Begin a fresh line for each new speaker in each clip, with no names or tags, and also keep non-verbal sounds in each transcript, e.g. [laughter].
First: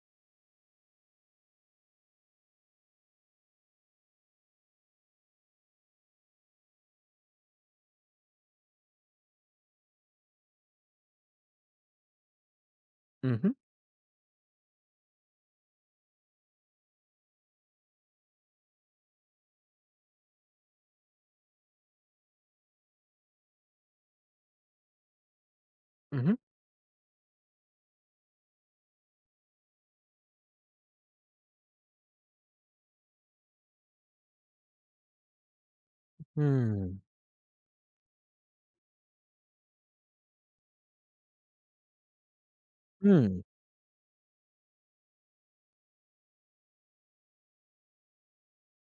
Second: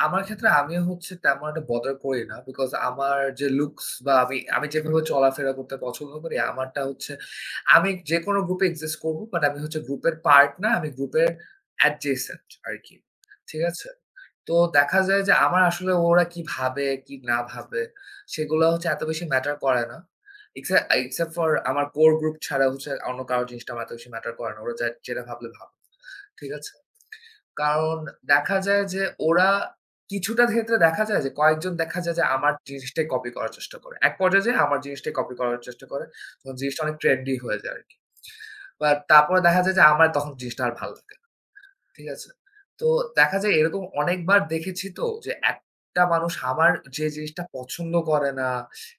আমার ক্ষেত্রে আমি হচ্ছে তেমন একটা বদার করি না। বিকজ আমার যে লুকস বা আমি আমি যেভাবে চলাফেরা করতে পছন্দ করি আমারটা হচ্ছে আমি যেকোনো গ্রুপ এ এক্সিস্ট করব। বাট আমি হচ্ছে গ্রুপের পার্ট না, আমি গ্রুপের অ্যাডজেসেন্ট আরকি,
হু, হু।
ঠিক আছে? তো দেখা যায় যে আমার আসলে ওরা কি ভাবে কি না ভাবে সেগুলা হচ্ছে এত বেশি ম্যাটার করে না। এক্সআ আই এক্সসেপ্ট ফর আমার কোর গ্রুপ ছাড়া হচ্ছে অন্য কারো জিনিসটা আমার এত বেশি ম্যাটার করে না। ওরা যাট যেটা ভাবলে ভাব,
হু, হু।
ঠিক আছে? কারণ দেখা যায় যে ওরা কিছুটা ক্ষেত্রে দেখা যায় যে কয়েকজন দেখা যায় যে আমার জিনিসটাই কপি করার চেষ্টা করে। এক পর্যায়ে যেয়ে আমার জিনিসটাই কপি করার চেষ্টা করে, তো জিনিসটা অনেক
হুম।
ট্রেন্ডি হয়ে যায় আরকি। অ্যা তারপরে দেখা যায় যে আমার তখন জিনিসটা আর ভাল লাগে না, ঠিক আছে? তো দেখা
হুম।
যায় এরকম অনেকবার দেখেছি তো, যে একটা মানুষ আমার যে জিনিসটা পছন্দ করে না,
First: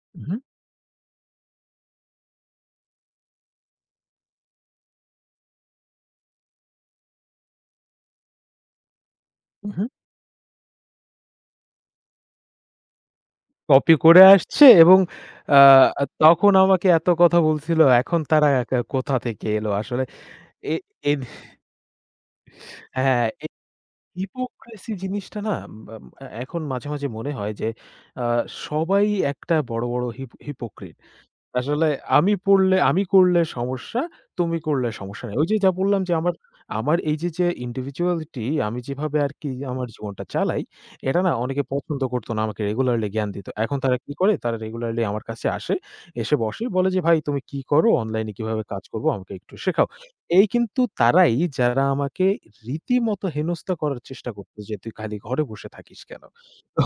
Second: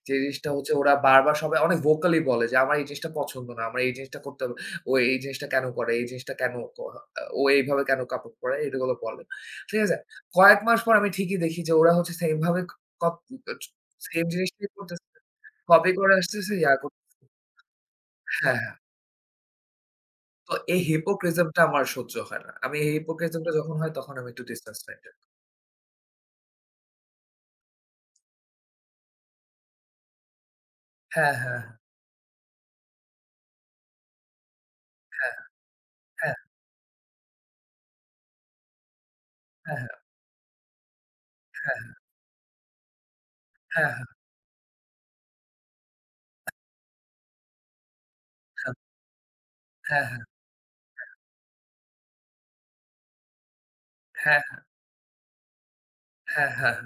যে
উ হু।
জিনিসটা হচ্ছে ওরা বারবার সবাই অনেক ভোকালি বলে যে, "আমার এই জিনিসটা পছন্দ না, আমার এই জিনিসটা করতে হবে। ও এই জিনিসটা কেনো করে? এই জিনিসটা কেনো ত ও এইভাবে কেনো কাপড় পরে?" এইটাগুলো বলে,
উ
ঠিক
হু।
আছে? কয়েক মাস পর আমি ঠিকই দেখি যে ওরা হচ্ছে সেইম ভাবে ক উম চ
কপি করে
সেইম
আসছে
জিনিসটাই
এবং
করতেছে।
অ্যা
কপি করে
তখন
আসতেছে, ইয়া
আমাকে
করতেছে
এত কথা বলছিল, এখন তারা
হ্যাঁ,
এ
হ্যাঁ।
কোথা থেকে এলো? আসলে
তো
এ
এই
এন
হিপোক্রিজমটা আমার সহ্য হয় না। আমি এই
হ্যাঁ, এ
হিপোক্রিজমটা যখন হয় তখন আমি একটু ডিসট্যান্স
হিপোক্রিসি
মেইন্টেন ক
জিনিসটা না মা অ্যা এখন মাঝে, মাঝে মনে হয় যে আ সবাই একটা বড়, বড় হিপ হিপোক্রিট।
হ্যাঁ,
তো
হ্যাঁ, হ্যাঁ।
আসলে আমি পড়লে আমি করলে সমস্যা, তুমি করলে সমস্যা
হ্যাঁ,
নাই। ঐযে যা বললাম যে আমার
হ্যাঁ।
এইযে যে ইন্ডিভিজুয়ালিটি আমি যেভাবে আরকি
হ্যাঁ,
আমার
হ্যাঁ।
জীবনটা চালাই, এটা না অনেকে
হ্যাঁ, হ্যাঁ।
পছন্দ করত না আমাকে রেগুলারলি জ্ঞান দিত। এখন
হ্যাঁ,
তারা কি
হ্যাঁ।
করে? তারা রেগুলারলি আমার কাছে আসে এসে বসে। বলে যে, "ভাই তুমি কী কর? অনলাইন এ কীভাবে
হ্যাঁ।
কাজ করব আমাকে একটু শেখাও।"
হ্যাঁ, হ্যাঁ,
এই কিন্তু
হ্যাঁ।
তারাই যারা আমাকে রীতিমত হেনস্থা করার চেষ্টা
হ্যাঁ,
করতো
হ্যাঁ।
যে, "তুই খালি ঘরে বসে থাকিস কেনো?"
হ্যাঁ, হ্যাঁ, হ্যাঁ।
তো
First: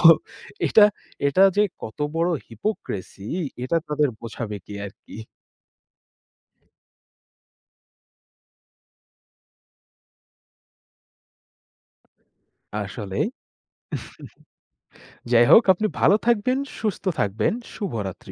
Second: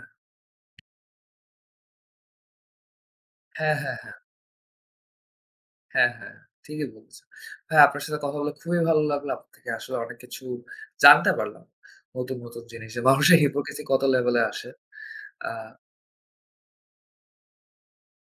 এটা, এটা যে কত বড় হিপোক্রিসি
হ্যাঁ,
এটা
হ্যাঁ,
তাদের
হ্যাঁ।
বোঝাবে কে আরকি।
হ্যাঁ, হ্যাঁ, ঠিকই বলছেন। ভাই আপনার সাথে কথা বলে খুবই ভালো লাগলো। আপনার থেকে আসলে অনেক কিছু জানতে পারলাম। নতুন, নতুন জিনিস যে
আসলেই।
মানুষের হিপোক্রিসি কত লেভেলে আসে।
[chuckles] যাই হোক
আ
আপনি ভালো থাকবেন, সুস্থ থাকবেন শুভরাত্রি।